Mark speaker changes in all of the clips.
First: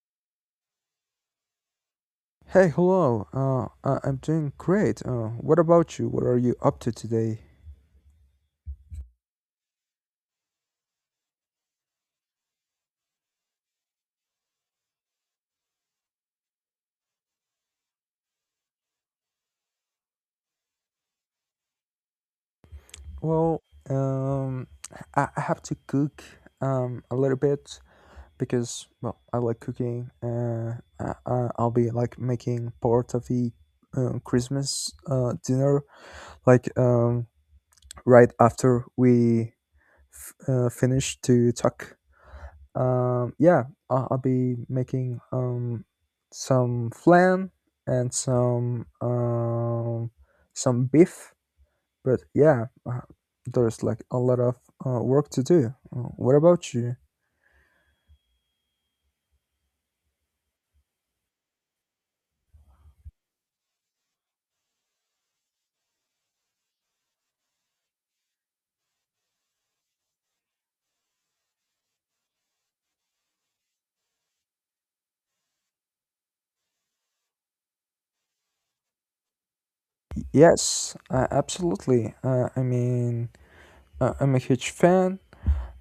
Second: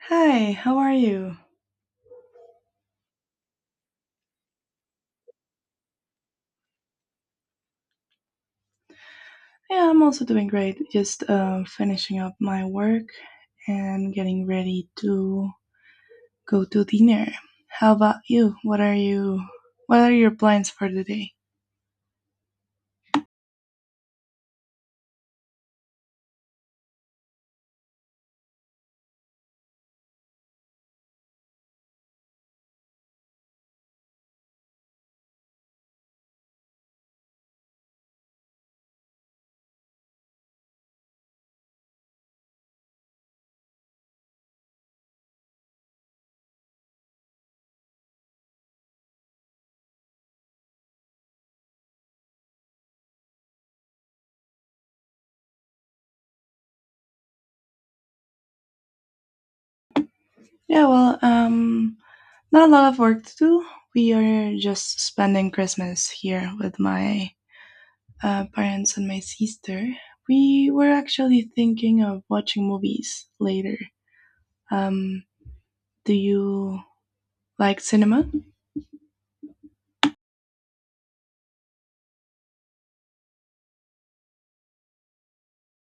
Speaker 1: Hi, how are you?
Speaker 2: Hey, hello. I'm doing great. What about you? What are you up to today?
Speaker 1: Yeah, I'm also doing great. Just finishing up my work and getting ready to go to dinner. How about you? What are you? What are your plans for the day?
Speaker 2: Well, um, I have to cook a little bit because well, I like cooking. I'll be like making part of the Christmas dinner, like right after we finish to talk. Yeah, I'll be making some flan and some beef. But yeah, there's like a lot of work to do. What about you?
Speaker 1: Yeah, well, not a lot of work to do. We are just spending Christmas here with my parents and my sister. We were actually thinking of watching movies later. Um, do you like cinema?
Speaker 2: Yes, absolutely. I mean, I'm a huge fan.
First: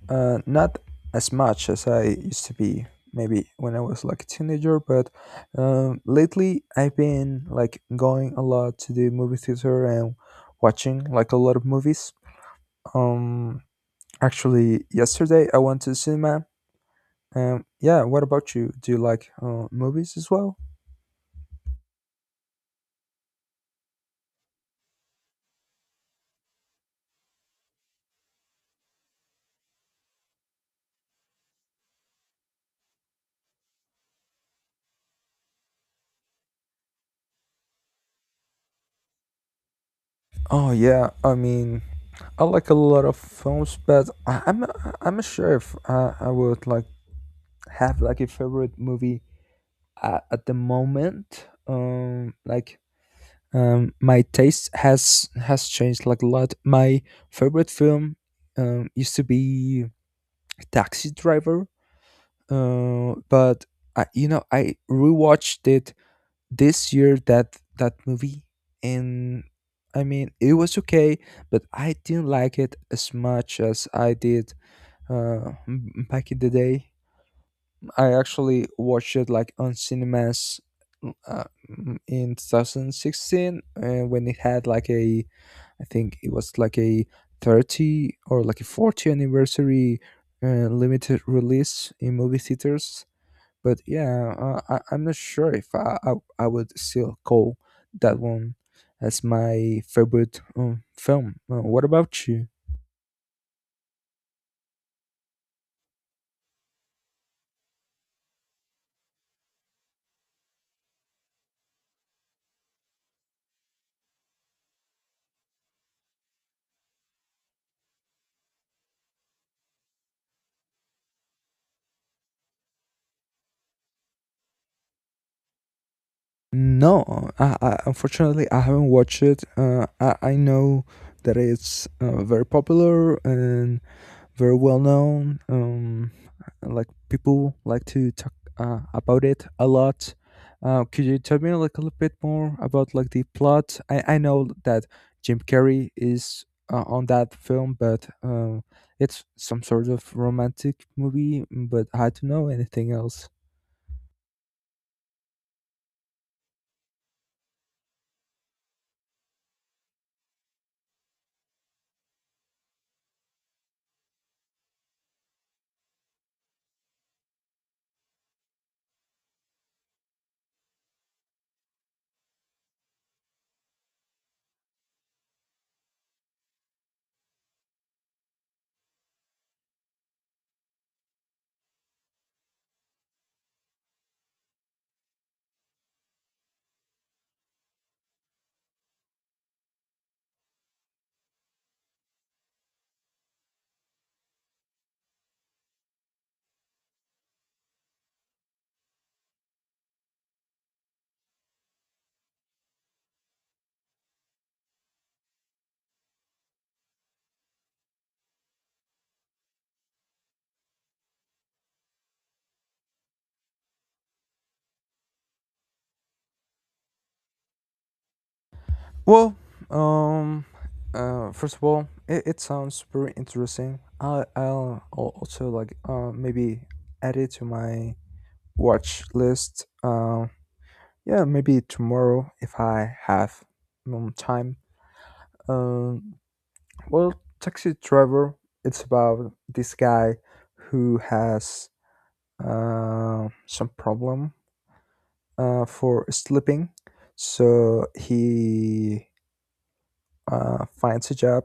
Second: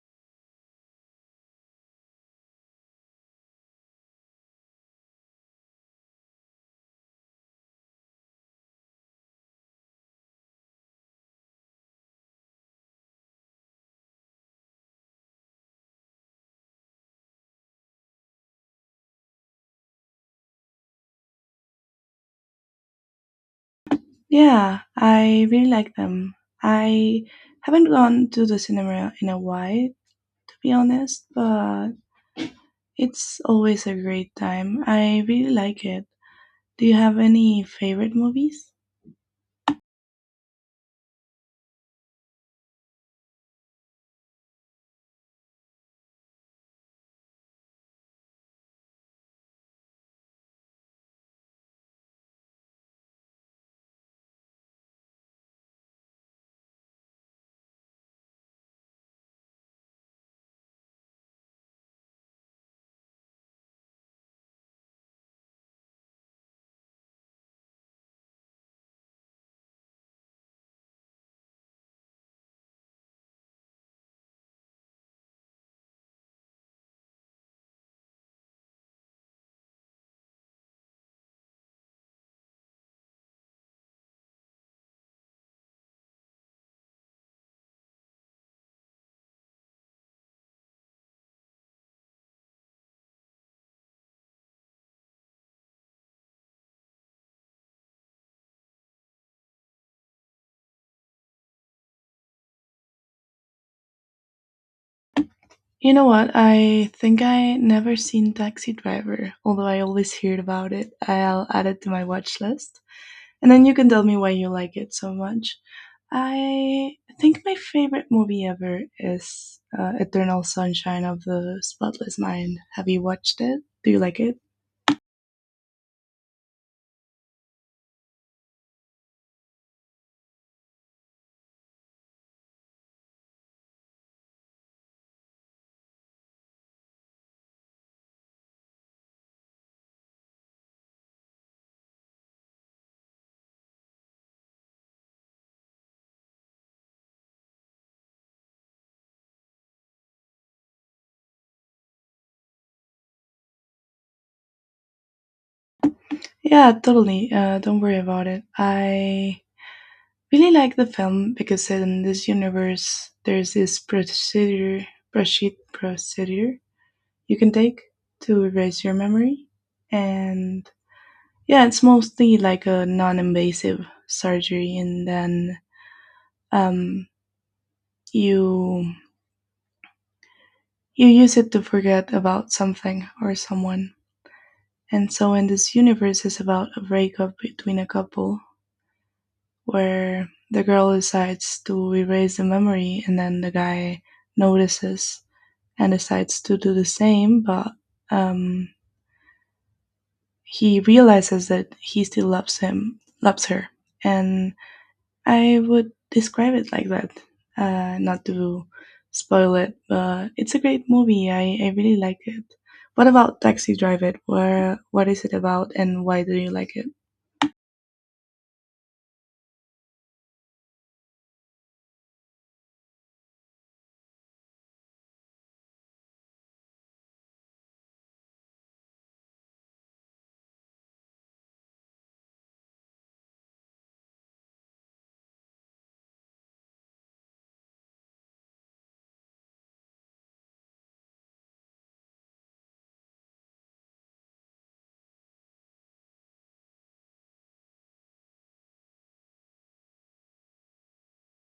Speaker 2: Not as much as I used to be, maybe when I was like a teenager, but lately I've been like going a lot to the movie theater and watching like a lot of movies. Um, actually, yesterday I went to the cinema. Yeah, what about you? Do you like movies as well?
Speaker 1: Yeah, I really like them. I haven't gone to the cinema in a while, to be honest, but it's always a great time. I really like it. Do you have any favorite movies?
Speaker 2: Oh yeah, I mean, I like a lot of films, but I'm not sure if I would like have like a favorite movie at the moment, my taste has changed like a lot. My favorite film used to be Taxi Driver, but I, you know I rewatched it this year, that movie. And I mean, it was okay, but I didn't like it as much as I did back in the day. I actually watched it like on cinemas, uh, in 2016 when it had like a, I think it was like a 30 or like a 40 anniversary, limited release in movie theaters. But yeah, I'm not sure if I would still call that one as my favorite film. What about you?
Speaker 1: You know what? I think I never seen Taxi Driver, although I always heard about it. I'll add it to my watch list, and then you can tell me why you like it so much. I think my favorite movie ever is Eternal Sunshine of the Spotless Mind. Have you watched it? Do you like it?
Speaker 2: No, unfortunately, I haven't watched it. I know that it's very popular and very well known. Like people like to talk about it a lot. Could you tell me like a little bit more about like the plot? I know that Jim Carrey is on that film, but it's some sort of romantic movie. But I don't know anything else.
Speaker 1: Yeah, totally. Don't worry about it. I really like the film because in this universe, there's this procedure, procedure you can take to erase your memory. And yeah, it's mostly like a non-invasive surgery, and then um, you use it to forget about something or someone. And so, in this universe, is about a breakup between a couple where the girl decides to erase the memory, and then the guy notices and decides to do the same, but um, he realizes that he still loves him, loves her, and I would describe it like that, not to spoil it, but it's a great movie. I really like it. What about Taxi Driver? Where what is it about, and why do you like it?
Speaker 2: Well, um, first of all, it sounds very interesting. I'll also like maybe add it to my watch list. Yeah, maybe tomorrow if I have time. Um, well, Taxi Driver. It's about this guy who has some problem for sleeping, so he finds a job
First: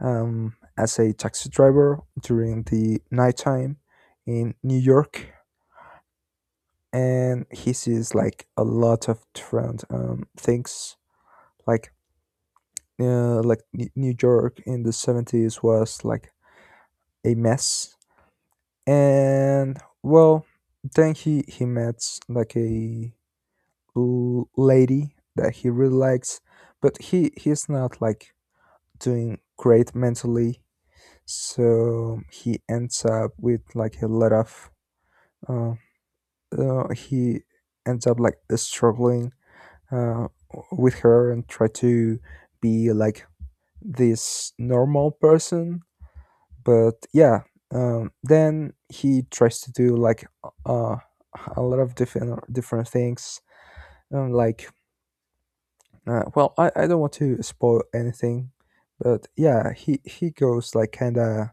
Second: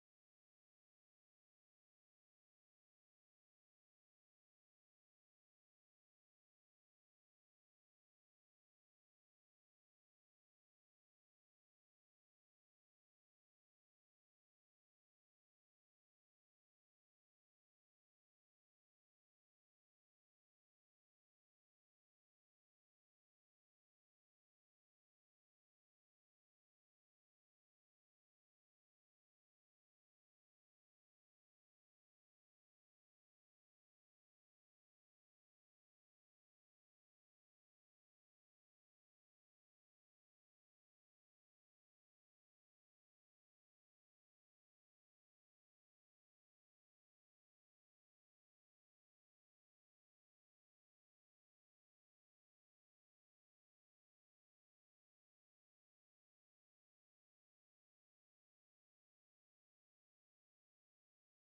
Speaker 2: as a taxi driver during the nighttime in New York, and he sees like a lot of different things. Like, New York in the 70s was like a mess. And well, then he met like a lady that he really likes, but he's not like doing great mentally, so he ends up with like a lot of uh, he ends up like struggling uh, with her and try to be like this normal person. But yeah, then he tries to do like uh, a lot of different things, um, like well, I don't want to spoil anything. But yeah, he goes like kind of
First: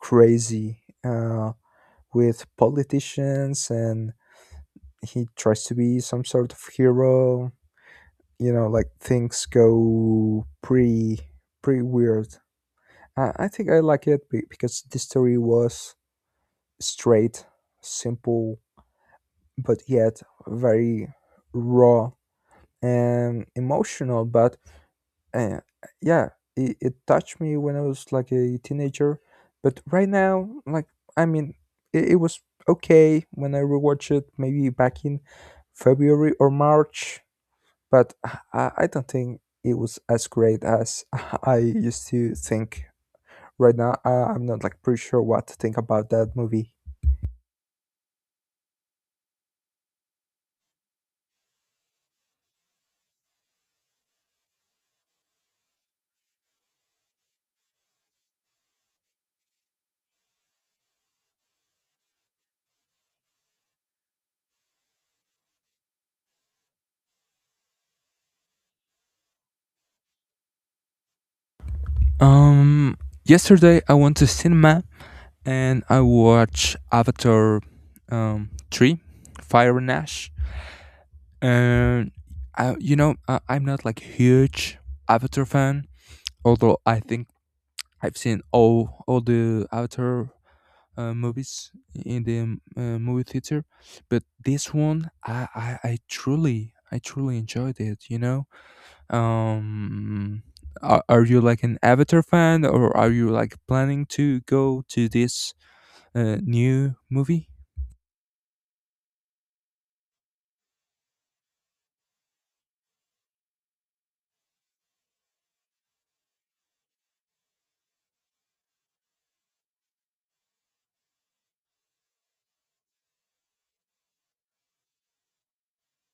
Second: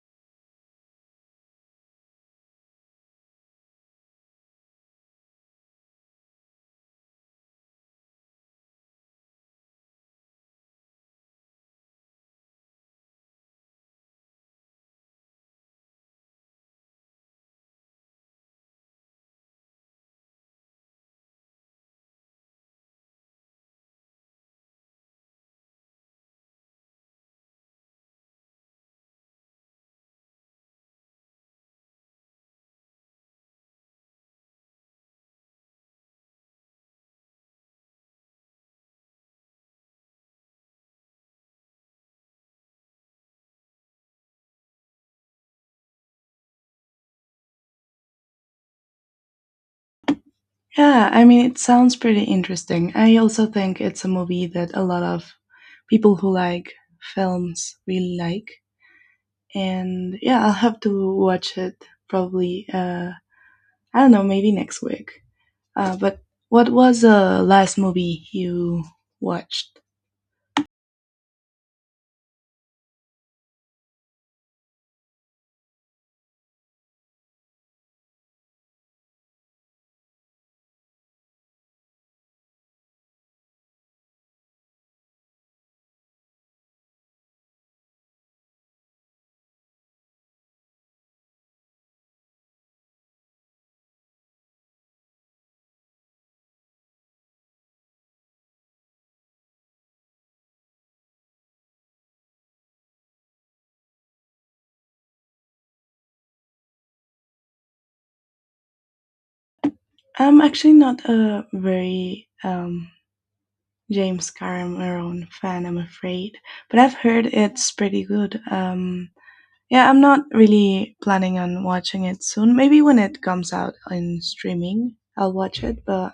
Speaker 2: crazy, uh, with politicians, and he tries to be some sort of hero. You know, like things go pretty weird. I think I like it because the story was straight, simple, but yet very raw and emotional. But uh, yeah, it touched me when I was like a teenager. But right now, like, I mean, it was okay when I rewatched it, maybe back in February or March. But I don't think it was as great as I used to think. Right now, I'm not like pretty sure what to think about that movie.
Speaker 1: Yeah, I mean it sounds pretty interesting. I also think it's a movie that a lot of people who like films really like, and yeah, I'll have to watch it probably. I don't know, maybe next week. But what was the last movie you watched?
Speaker 2: Um, Yesterday I went to cinema and I watched Avatar 3, Fire and Ash. And I, you know I, I'm not like huge Avatar fan, although I think I've seen all the Avatar movies in the movie theater. But this one, I truly enjoyed it. um are you like an Avatar fan or are you like planning to go to this new movie?
Speaker 1: I'm actually not a very James Cameron fan, I'm afraid, but I've heard it's pretty good. Yeah, I'm not really planning on watching it soon. Maybe when it comes out in streaming, I'll watch it. But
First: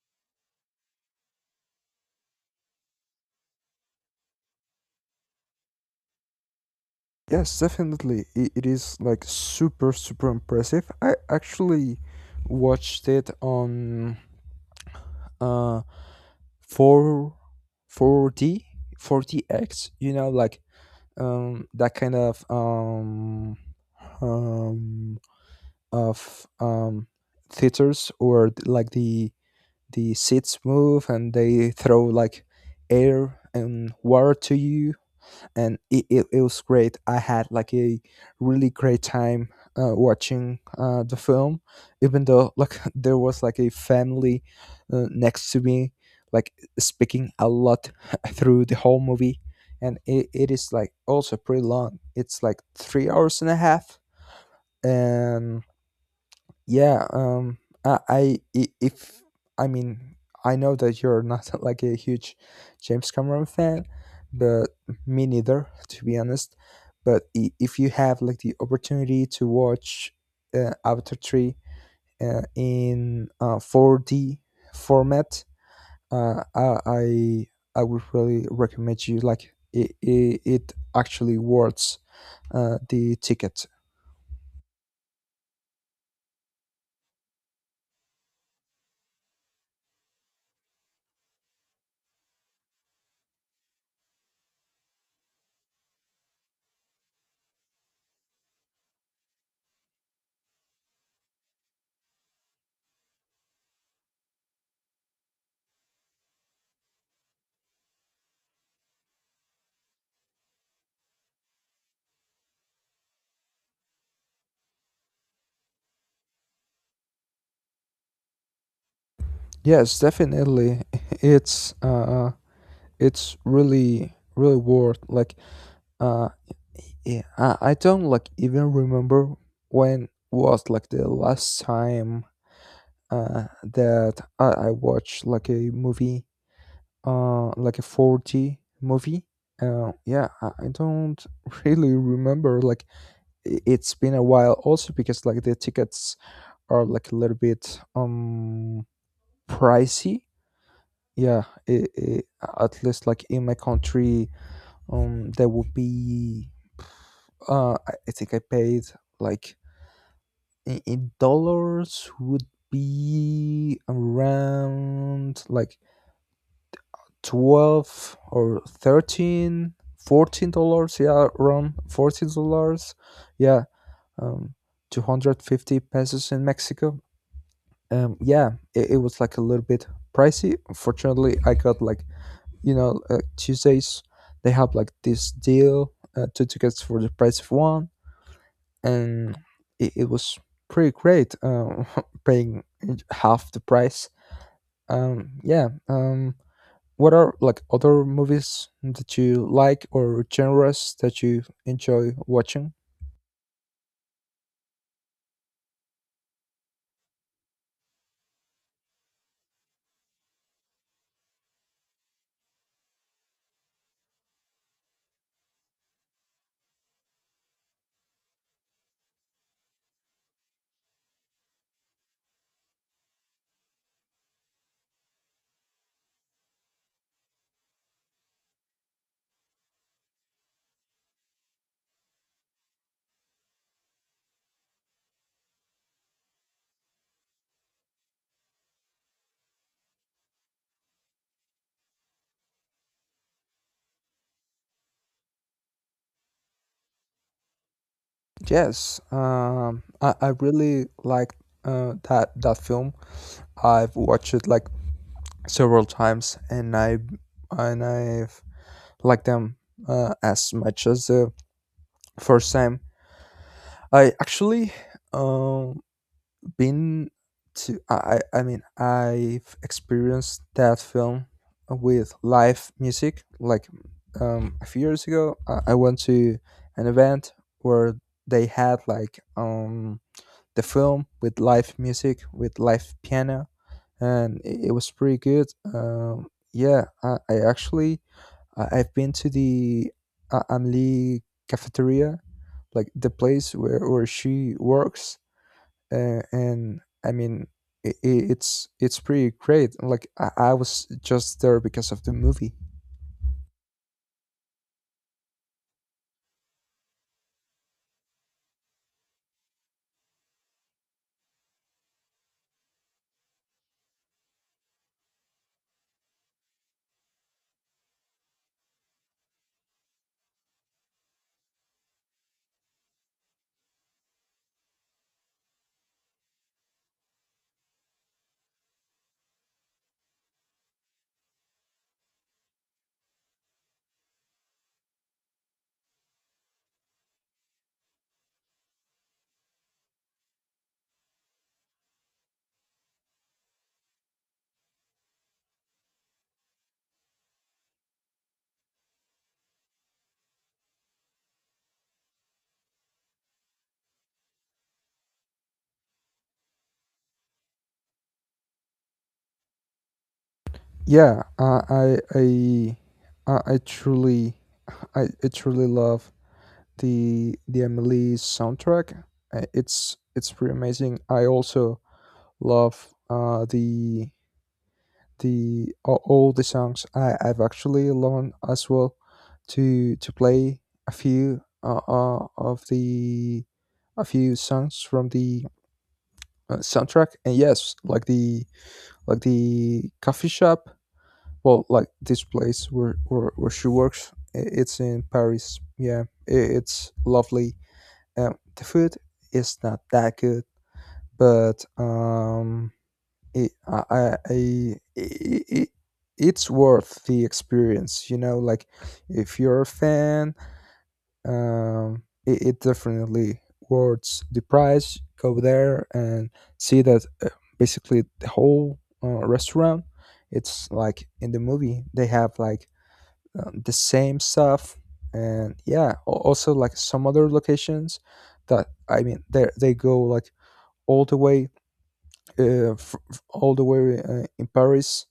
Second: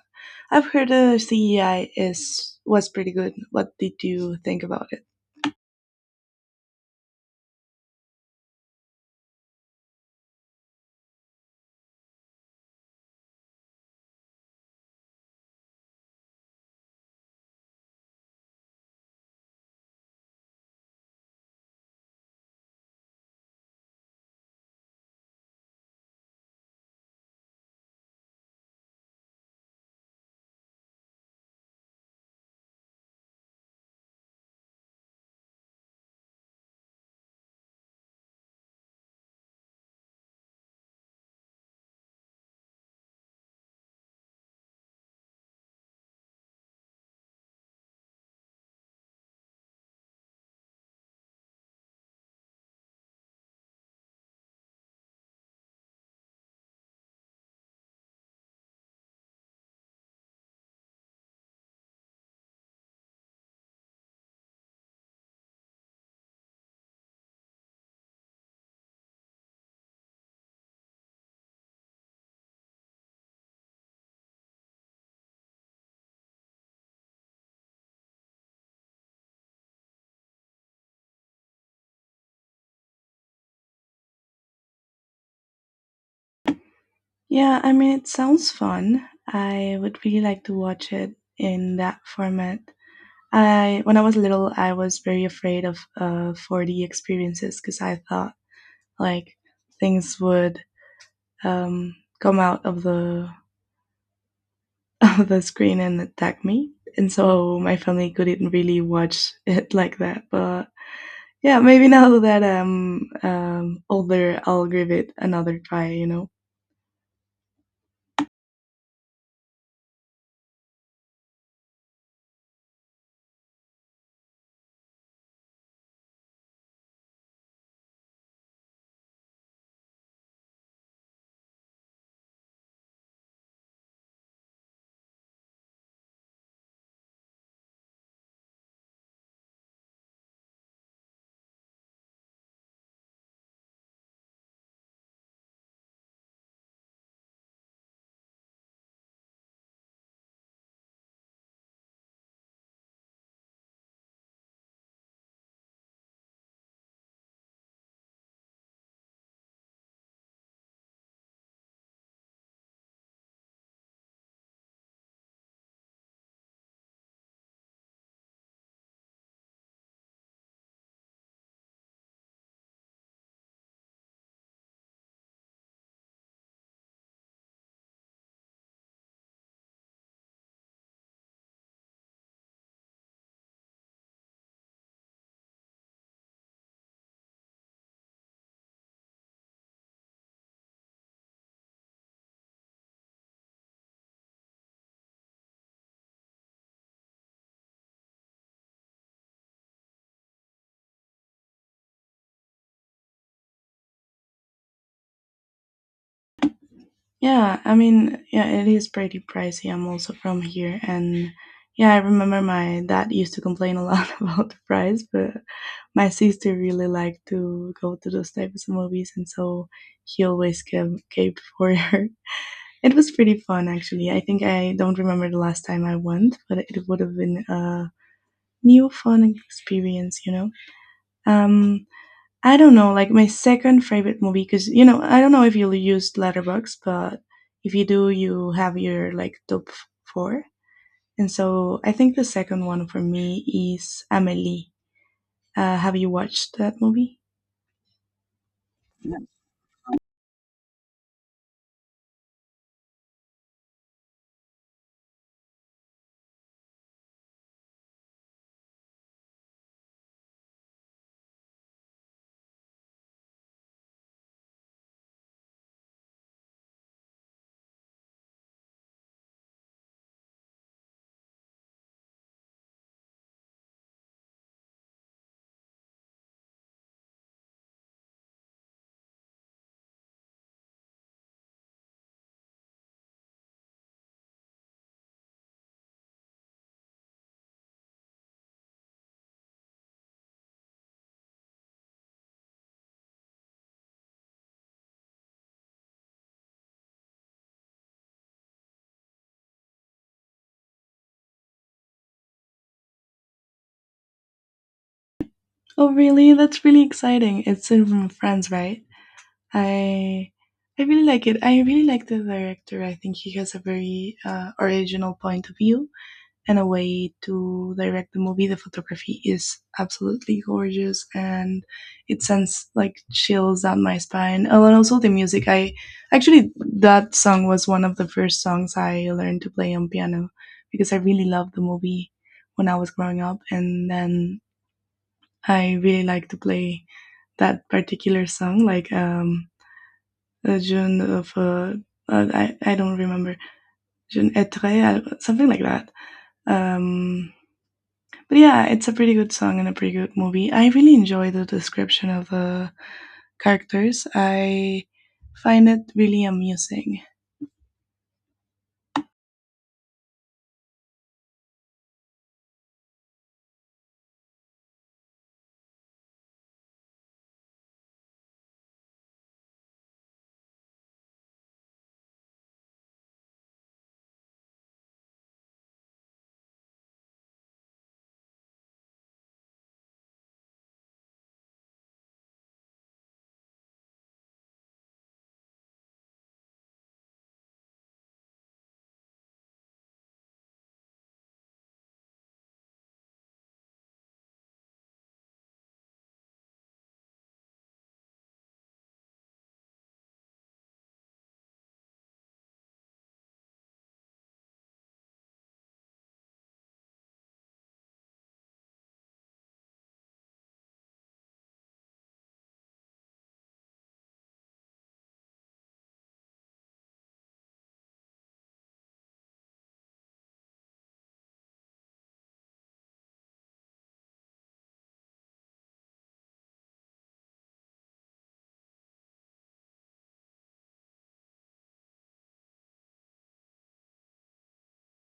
Speaker 1: I've heard the CGI is was pretty good. What did you think about it?
Speaker 2: Yes, definitely. It is like super, super impressive. I actually watched it on uh 4 4D 4DX, you know, like that kind of um of um theaters, or like the seats move and they throw like air and water to you. And it was great. I had like a really great time watching the film, even though like there was like a family next to me, like speaking a lot through the whole movie. And it is like also pretty long. It's like 3 hours and a half. And yeah, if I mean, I know that you're not like a huge James Cameron fan, but me neither, to be honest. But if you have like the opportunity to watch Avatar three in 4D format, uh, I I I would really recommend you. Like it actually worth the ticket.
Speaker 1: Yeah, I mean, it sounds fun. I would really like to watch it in that format. I when I was little, I was very afraid of 4D experiences because I thought like things would um come out of the of the screen and attack me. And so my family couldn't really watch it like that. But yeah, maybe now that I'm older, I'll give it another try, you know.
Speaker 2: Yes, definitely. It's uh, It's really worth, like, uh I don't like even remember when was like the last time that I watched like a movie, like a 4D movie. I don't really remember, like it's been a while, also because like the tickets are like a little bit pricey. Yeah, I at least like in my country, that would be, I think I paid like, in dollars would be around like 12 or 13, $14. Yeah, around $14. Yeah. um 250 pesos in Mexico. Yeah, it was like a little bit pricey. Fortunately, I got, like, you know, Tuesdays they have like this deal, two tickets for the price of one. And it was pretty great. Paying half the price. Yeah. What are like other movies that you like, or genres that you enjoy watching?
Speaker 1: Yeah, I mean, yeah, it is pretty pricey. I'm also from here, and yeah, I remember my dad used to complain a lot about the price, but my sister really liked to go to those types of movies, and so he always gave for her. It was pretty fun, actually. I think I don't remember the last time I went, but it would have been a new fun experience, you know. Um, I don't know, like my second favorite movie, because you know, I don't know if you used Letterbox, but if you do, you have your like top four. And so I think the second one for me is Amelie. Have you watched that movie?
Speaker 2: Yes.
Speaker 1: Yeah.
Speaker 2: I really like that film. I've watched it like several times, and I've liked them as much as the first time. I actually um been to, I mean, I've experienced that film with live music, like, a few years ago I went to an event where they had like the film with live music, with live piano, and it was pretty good. Yeah, I've been to the Amelie cafeteria, like the place where she works. And I mean, it's pretty great. Like I was just there because of the movie.
Speaker 1: Oh, really? That's really exciting. It's in from France, right? I I really like it. I really like the director. I think he has a very original point of view, and a way to direct the movie. The photography is absolutely gorgeous and it sends like chills down my spine. Oh, and also the music. I actually, that song was one of the first songs I learned to play on piano because I really loved the movie when I was growing up. And then I really like to play that particular song, like, June of, I don't remember, June Etre, something like that. Um, But yeah, it's a pretty good song and a pretty good movie. I really enjoy the description of the characters. I find it really amusing.
Speaker 2: Yeah, I I truly I truly love the Emily soundtrack. It's pretty amazing. I also love all the songs. I've actually learned as well to play a few uh, uh, of the a few songs from the soundtrack. And yes, like the coffee shop. Well, like this place where she works. It's in Paris. Yeah, it's lovely. The food is not that good, but it, I- it, it's worth the experience. You know, like if you're a fan, it definitely worth the price. Go there and see that basically the whole restaurant. It's like in the movie, they have like the same stuff, and yeah, also like some other locations that I mean, they go like all the way all the way, in Paris,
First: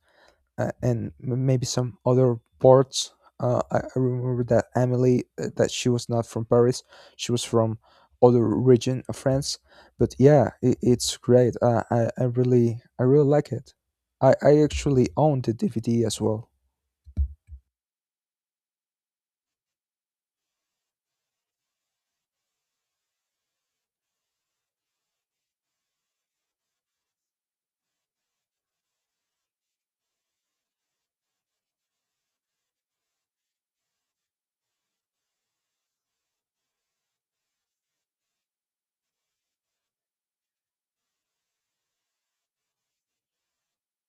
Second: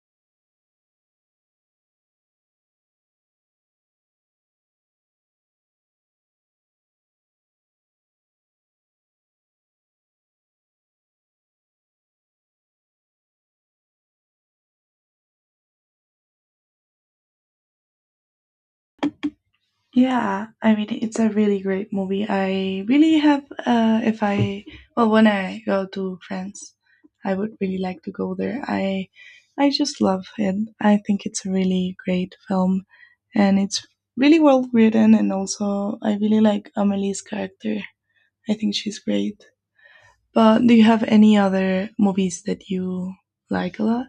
Speaker 2: and maybe some other ports. I remember that Emily, that she was not from Paris, she was from other region of France. But yeah, it's great. I really like it. I actually own the DVD as well.
Speaker 1: Yeah, I mean it's a really great movie. I really have if I well when I go to France, I would really like to go there. I just love it. I think it's a really great film and it's really well written, and also I really like Amelie's character. I think she's great. But do you have any other movies that you like a lot?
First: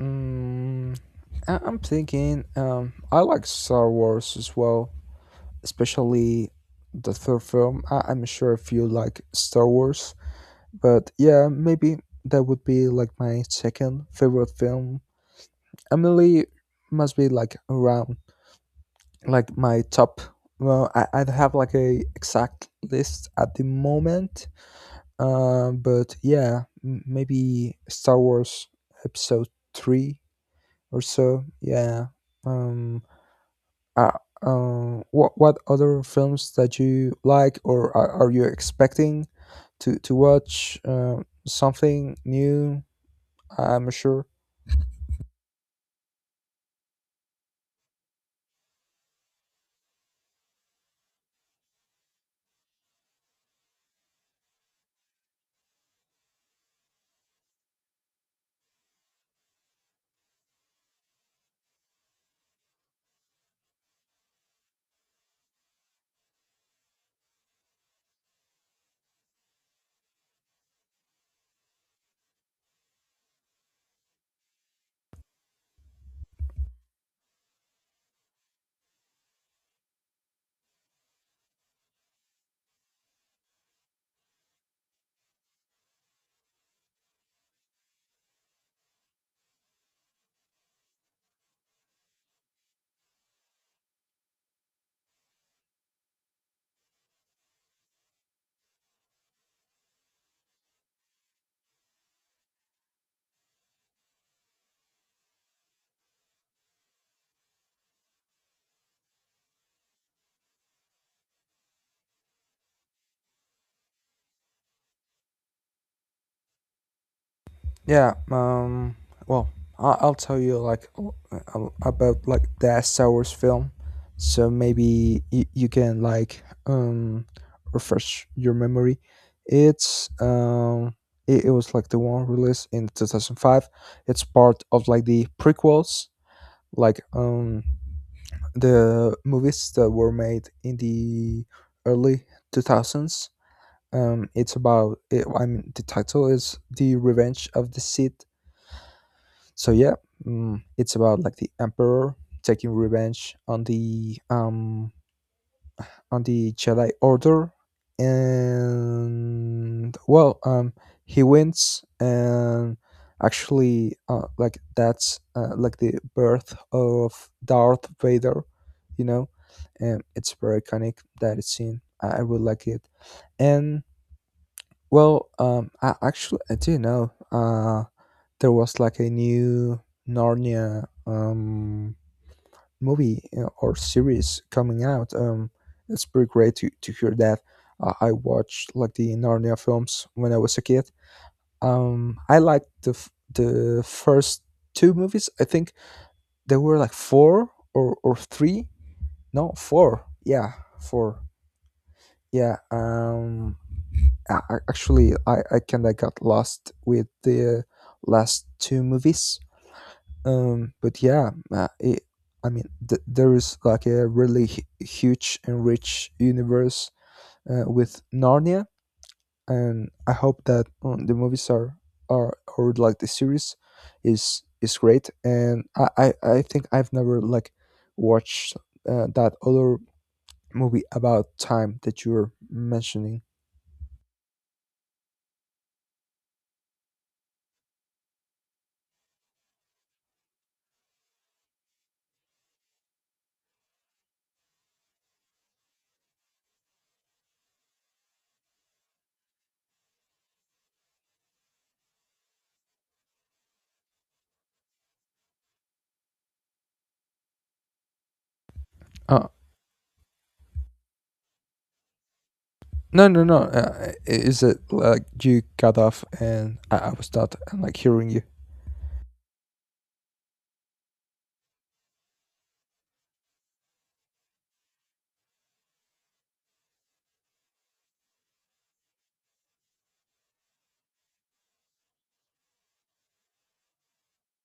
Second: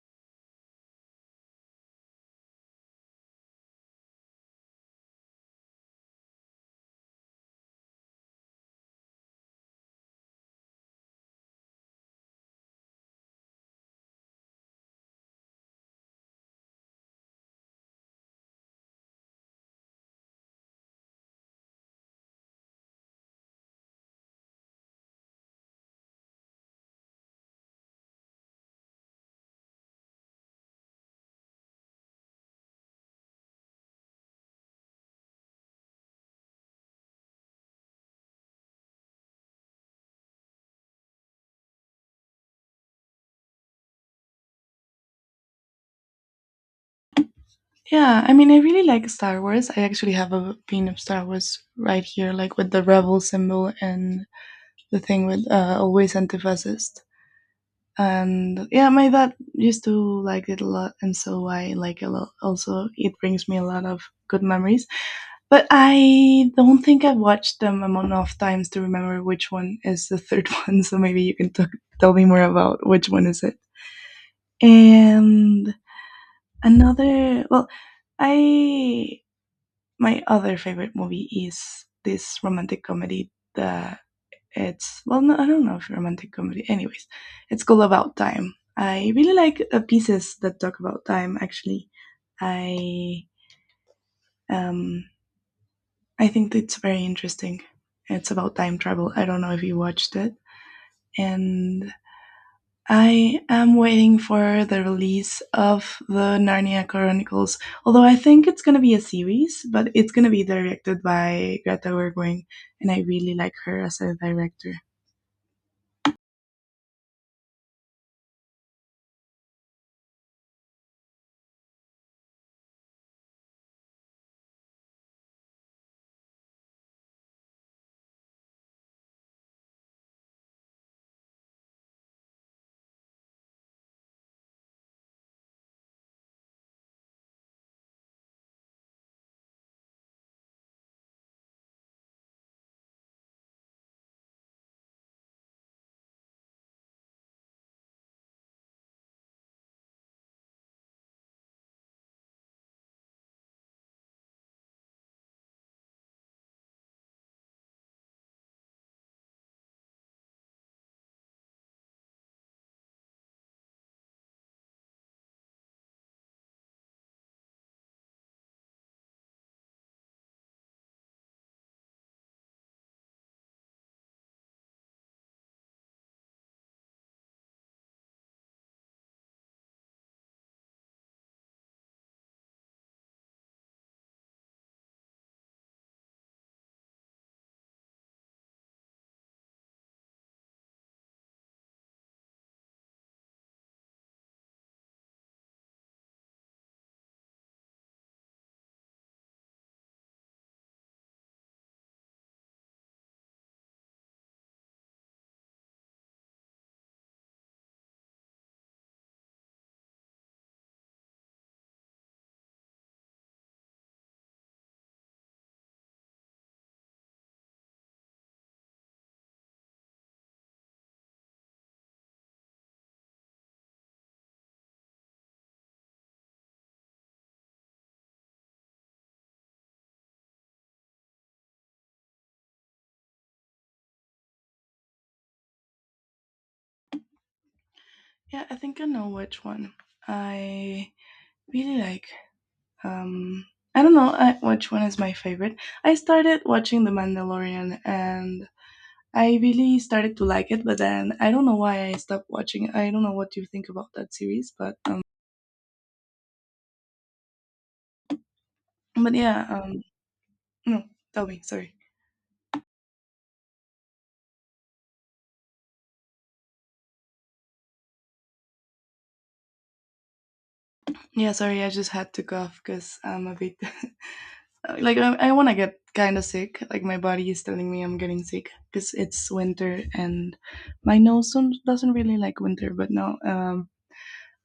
Speaker 2: Mm, I'm thinking. I like Star Wars as well, especially the third film. I'm sure if you like Star Wars. But yeah, maybe that would be like my second favorite film. Emily must be like around, like, my top. Well, I don't have like a exact list at the moment. But yeah, maybe Star Wars Episode Three or so. Yeah. Um. What other films that you like, or are you expecting to watch? Something new, I'm sure.
Speaker 1: Yeah, I mean, I really like Star Wars. I actually have a pin of Star Wars right here, like with the rebel symbol and the thing with always anti-fascist, and yeah, my dad used to like it a lot, and so I like it a lot. Also it brings me a lot of good memories, but I don't think I've watched them enough times to remember which one is the third one. So maybe you can tell me more about which one is it. And another, well I my other favorite movie is this romantic comedy the It's well, no, I don't know if romantic comedy. Anyways, it's called About Time. I really like pieces that talk about time. Actually, I um I think it's very interesting. It's about time travel. I don't know if you watched it, and I am waiting for the release of the Narnia Chronicles. Although I think it's gonna be a series, but it's gonna be directed by Greta Gerwig, and I really like her as a director.
Speaker 2: Yeah. Well, I'll tell you like, about like the Star Wars film, so maybe you can like refresh your memory. It's um it was like the one released in 2005. It's part of like the prequels, like the movies that were made in the early 2000s. It's about it, I mean the title is the Revenge of the Sith, so yeah, it's about like the emperor taking revenge on the Jedi Order. And well, he wins. And actually, like that's, like the birth of Darth Vader, you know, and it's very iconic, that it's scene. I really like it. And well, I actually I do know, there was like a new Narnia, movie, or series coming out. It's pretty great to hear that. I watched like the Narnia films when I was a kid. I liked the first two movies. I think there were like four or three. No, four. Yeah, four. Yeah. Actually, I kind of got lost with the last two movies, but yeah, I mean there is like a really huge and rich universe, with Narnia. And I hope that the movies are or like the series is great. And I think I've never like watched, that other movie about time that you were mentioning.
Speaker 1: Yeah, I think I know which one. I really like. Um, I don't know which one is my favorite. I started watching The Mandalorian and I really started to like it, but then I don't know why I stopped watching it. I don't know what you think about that series, but but
Speaker 2: uh
Speaker 1: yeah, um, no, tell me. Sorry.
Speaker 2: no, no, no. Is it like you got off, and I was not, like hearing you?
Speaker 1: Yeah, sorry. I just had to cough because I'm a bit like I want to get kind of sick. Like my body is telling me I'm getting sick because it's winter and my nose doesn't really like winter. But no, um,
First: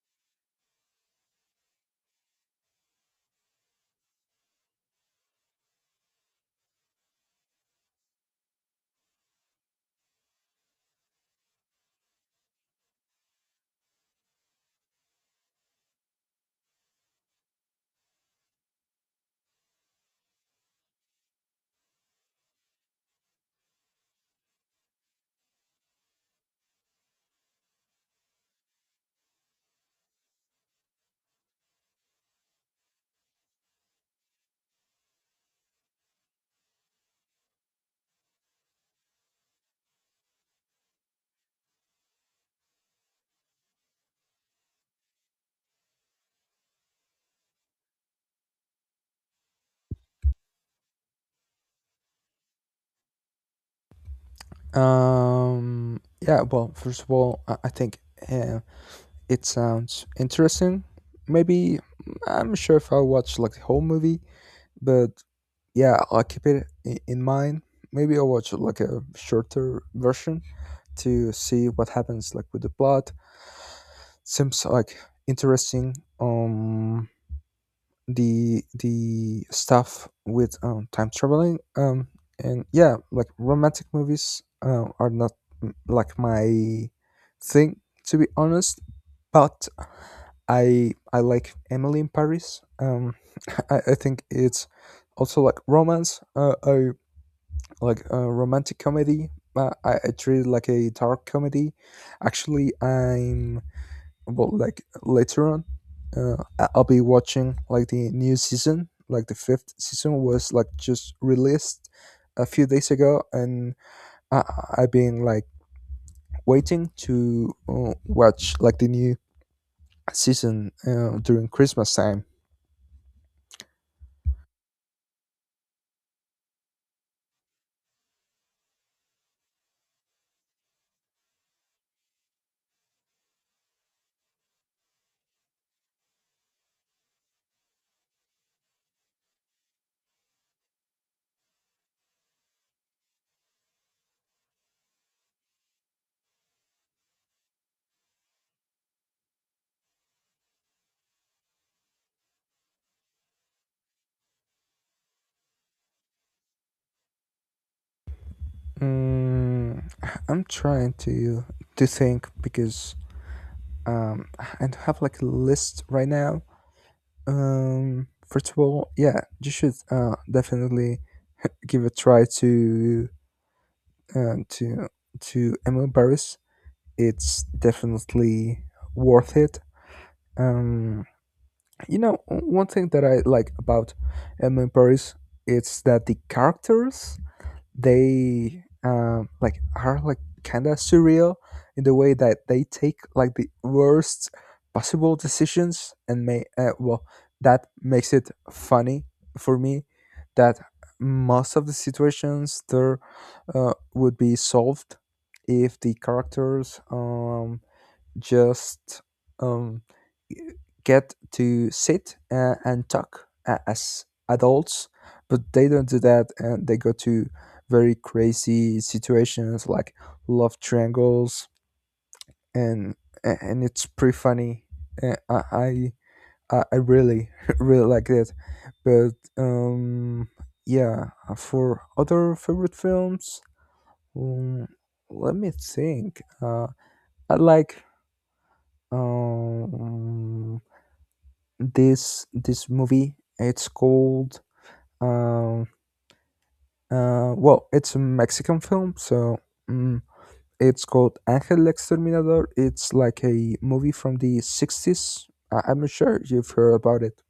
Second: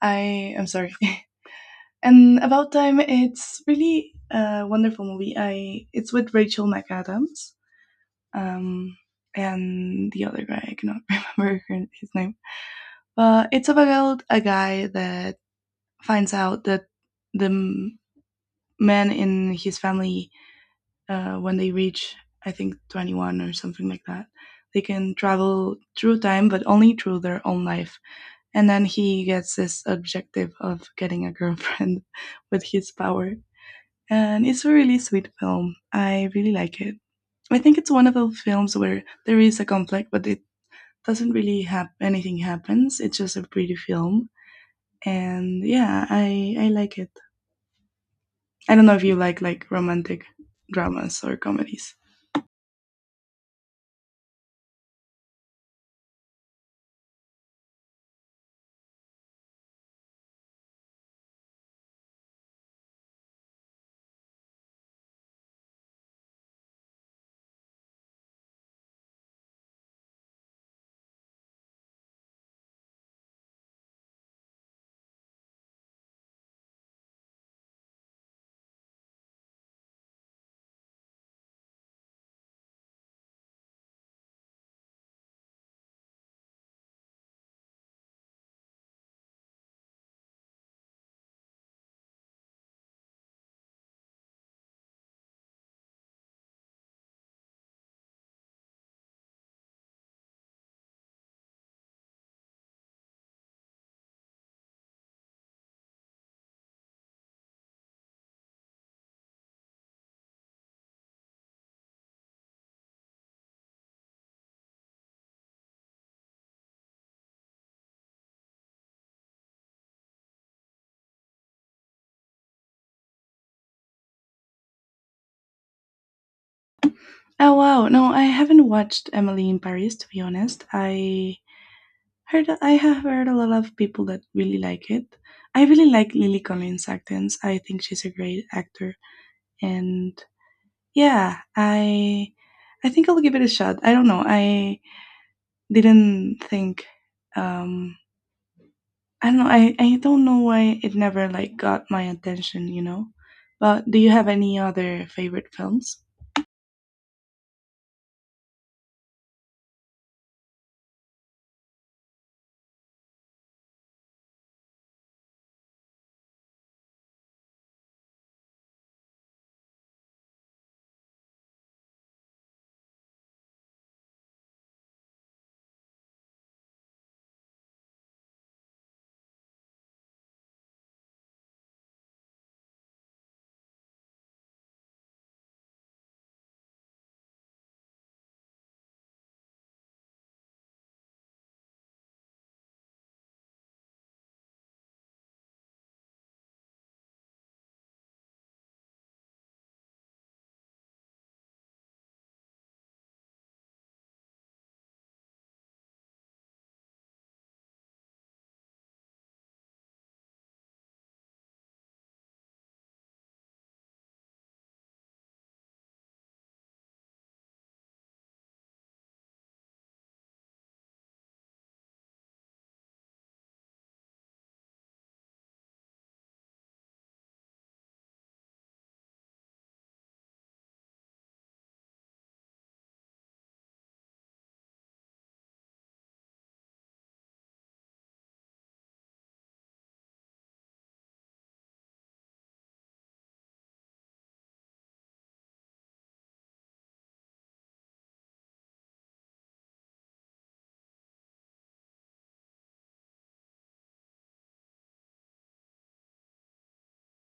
Speaker 1: I I'm sorry. And about time, it's really a wonderful movie. I it's with Rachel McAdams. Um, and the other guy I cannot remember her, his name. But it's about a guy that finds out that the m- men in his family, when they reach I think 21 or something like that. They can travel through time, but only through their own life. And then he gets this objective of getting a girlfriend with his power. And it's a really sweet film. I really like it. I think it's one of those films where there is a conflict, but it doesn't really have anything happens. It's just a pretty film. And yeah, I like it. I don't know if you like romantic dramas or comedies.
Speaker 2: Yeah, well, first of all, I think, uh, it sounds interesting. Maybe I'm sure if I watch like the whole movie, but yeah, I'll keep it in mind. Maybe I'll watch like a shorter version to see what happens, like with the plot. Seems like interesting. The stuff with, time traveling. And yeah, like romantic movies, are not, like my thing, to be honest. But I like Emily in Paris. I think it's also like romance. I like, romantic comedy. I treat it like a dark comedy. Actually, I'm but like later on, I'll be watching like the new season. Like the fifth season was like just released a few days ago, and I've been like waiting to, watch like the new season, during Christmas time.
Speaker 1: Oh wow, no, I haven't watched Emily in Paris to be honest. I have heard a lot of people that really like it. I really like Lily Collins' actance. I think she's a great actor, and yeah, I think I'll give it a shot. I don't know. I didn't think. Um, I don't know. I don't know why it never like got my attention, you know. But do you have any other favorite films?
Speaker 2: Mm, i'm trying to think, because I don't have like a list right now. First of all, yeah, you should, definitely give a try uh, to to Emily Paris. It's definitely worth it. Um, One thing that I like about Emily Paris, it's that the characters, they, like are like kind of surreal, in the way that they take like the worst possible decisions. And may, well, that makes it funny for me, that most of the situations, they're, would be solved if the characters, just um, g- get to sit, and talk as adults. But they don't do that, and they go to very crazy situations, like love triangles, and and it's pretty funny. Uh, I I I really really like it. But yeah. For other favorite films, um, let me think. I like, um, this movie. It's called, um, well, it's a Mexican film, so um, it's called Angel Exterminador. It's like a movie from the 60s. I'm not sure you've heard about it.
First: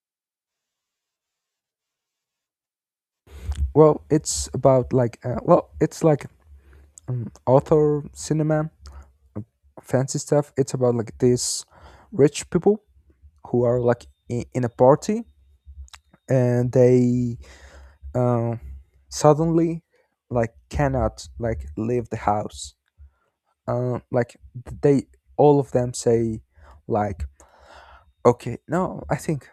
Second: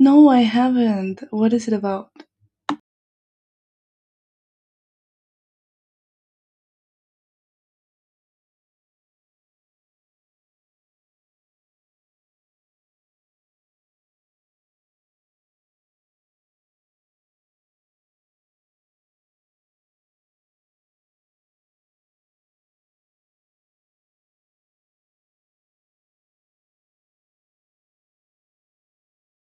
Speaker 1: No, I haven't. What is it about?
Speaker 2: Well, it's about like, well, it's like, author cinema, fancy stuff. It's about like these rich people, who are like in a party. And they, um, suddenly like cannot like leave the house. Like they, all of them say like, okay, no, I think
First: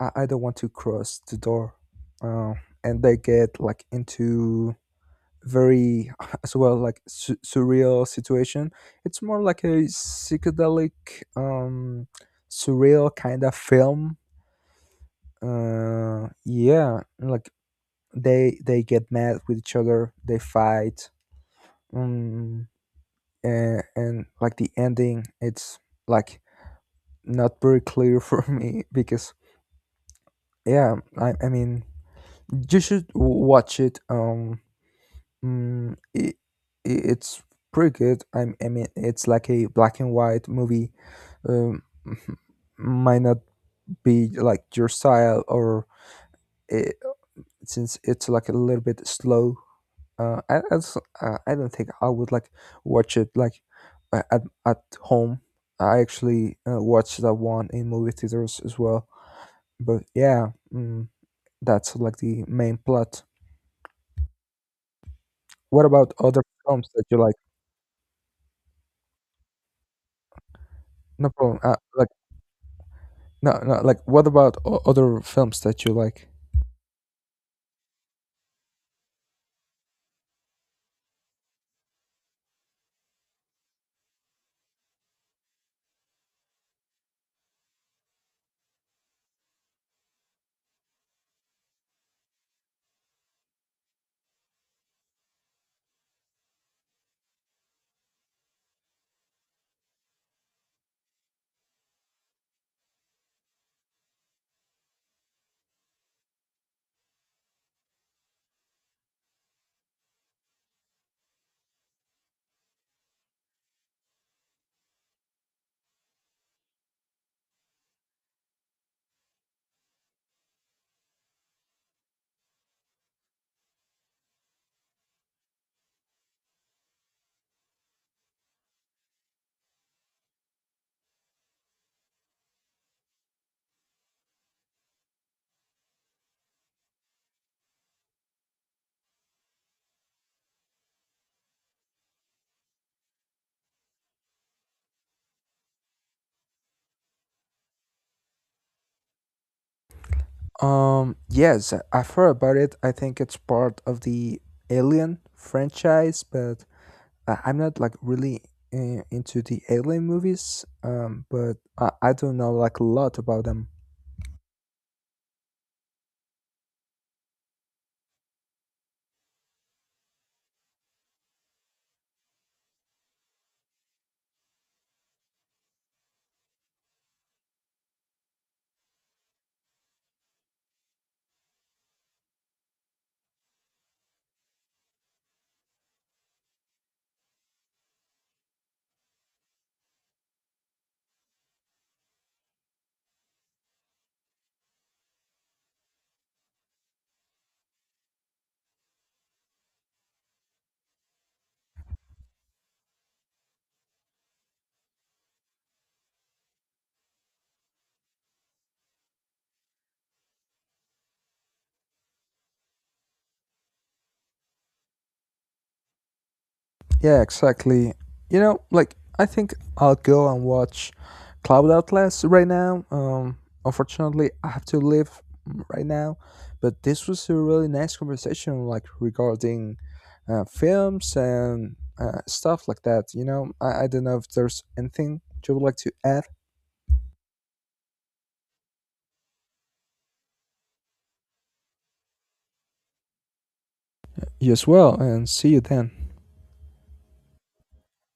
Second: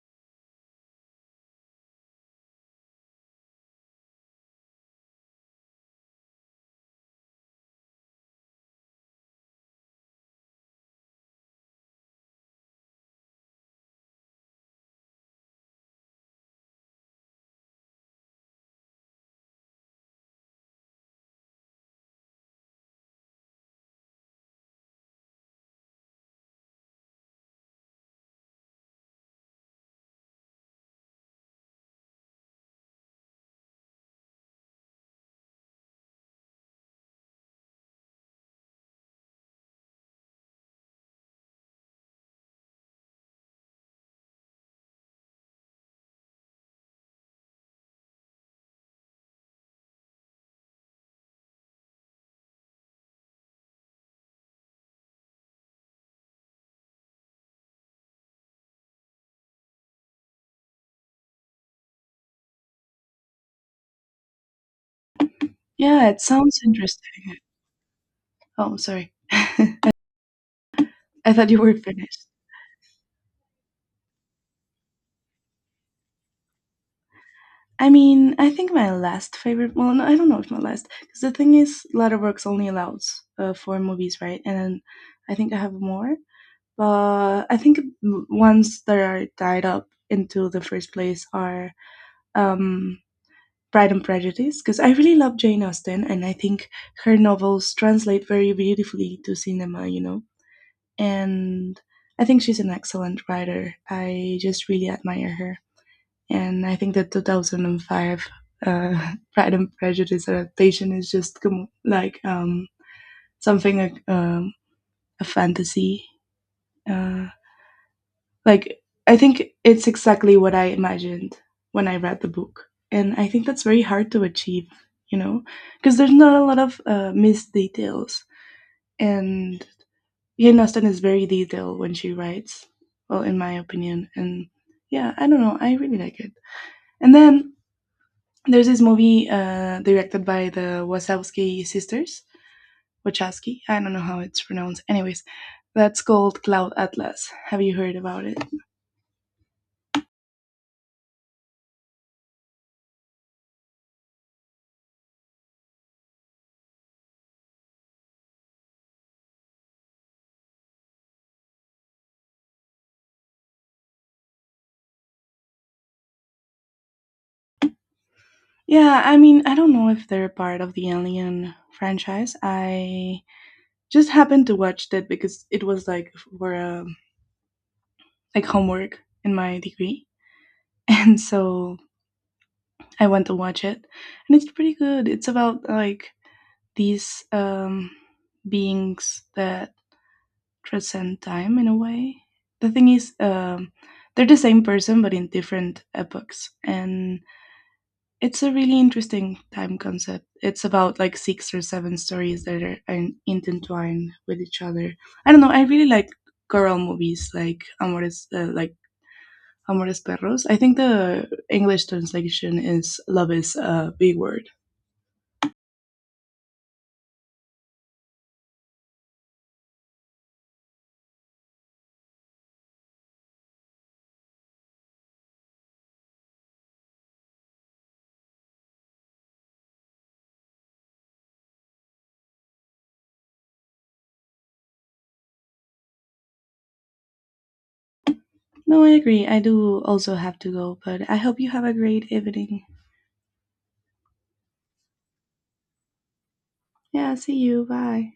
Speaker 2: I don't want to cross the door. um and they get like into very as well, like surreal situation. It's more like a psychedelic, um surreal kind of film. Yeah, like they get mad with each other, they fight, um, and like the ending, it's like not very clear for me. Because, yeah, I mean, you should watch it. Um mm, it, it's pretty good. I mean, it's like a black and white movie. um, might not be like your style, or it, since it's like a little bit slow, I don't think I would like watch it like, uh, at at home. I actually, watched that one in movie theaters as well. But yeah, that's like the main plot. What
Speaker 1: Yeah,
Speaker 2: about
Speaker 1: it
Speaker 2: other
Speaker 1: sounds
Speaker 2: films that you like?
Speaker 1: interesting. Oh, sorry.
Speaker 2: No
Speaker 1: I thought
Speaker 2: problem.
Speaker 1: you were
Speaker 2: Uh, like
Speaker 1: finished.
Speaker 2: no, no. Like what about other films that you like?
Speaker 1: I mean, I think my last favorite. Well, no, I don't know if my last, because the thing is, Letterboxd only allows four movies, right? And then I think I have more, but I think ones that are tied up into the first place are um Pride and Prejudice, because I really love Jane Austen and I think her novels translate very beautifully to cinema, you know. And I think she's an excellent writer. I just really admire her. And I think that 2005 Pride and Prejudice adaptation is just like something like a fantasy, uh, like I think it's exactly what I imagined when I read the book, and I think that's very hard to achieve, you know, because there's not a lot of missed details, and Jane Austen is very detailed when she writes, well, in my opinion. And yeah, I don't know, I really like it. And then there's this movie directed by the Wachowski sisters, Wachowski, I don't know how it's pronounced, anyways. That's called Cloud Atlas. Have you heard about it?
Speaker 2: Yes, I've heard about it. I think it's part of the Alien franchise. But I'm not like really, into the alien movies, but I don't know like a lot about them.
Speaker 1: Yeah, I mean, I don't know if they're part of the Alien franchise. I just happened to watch it because it was like for like homework in my degree, and so I went to watch it, and it's pretty good. It's about like these beings that transcend time in a way. The thing is, they're the same person but in different epochs, and it's a really interesting time concept. It's about like six or seven stories that are intertwined with each other. I don't know. I really like choral movies, like Amores Perros. I think the English translation is love is a big word.
Speaker 2: Yeah, exactly. Like I think I'll go and watch Cloud Atlas right now. Unfortunately, I have to leave right now. But this was a really nice conversation, like regarding films and stuff like that. I don't know if there's anything you would like to add.
Speaker 1: No, I agree. I do also have to go, but I hope you have a great evening.
Speaker 2: You as well, and see you then.
Speaker 1: Yeah, see you. Bye.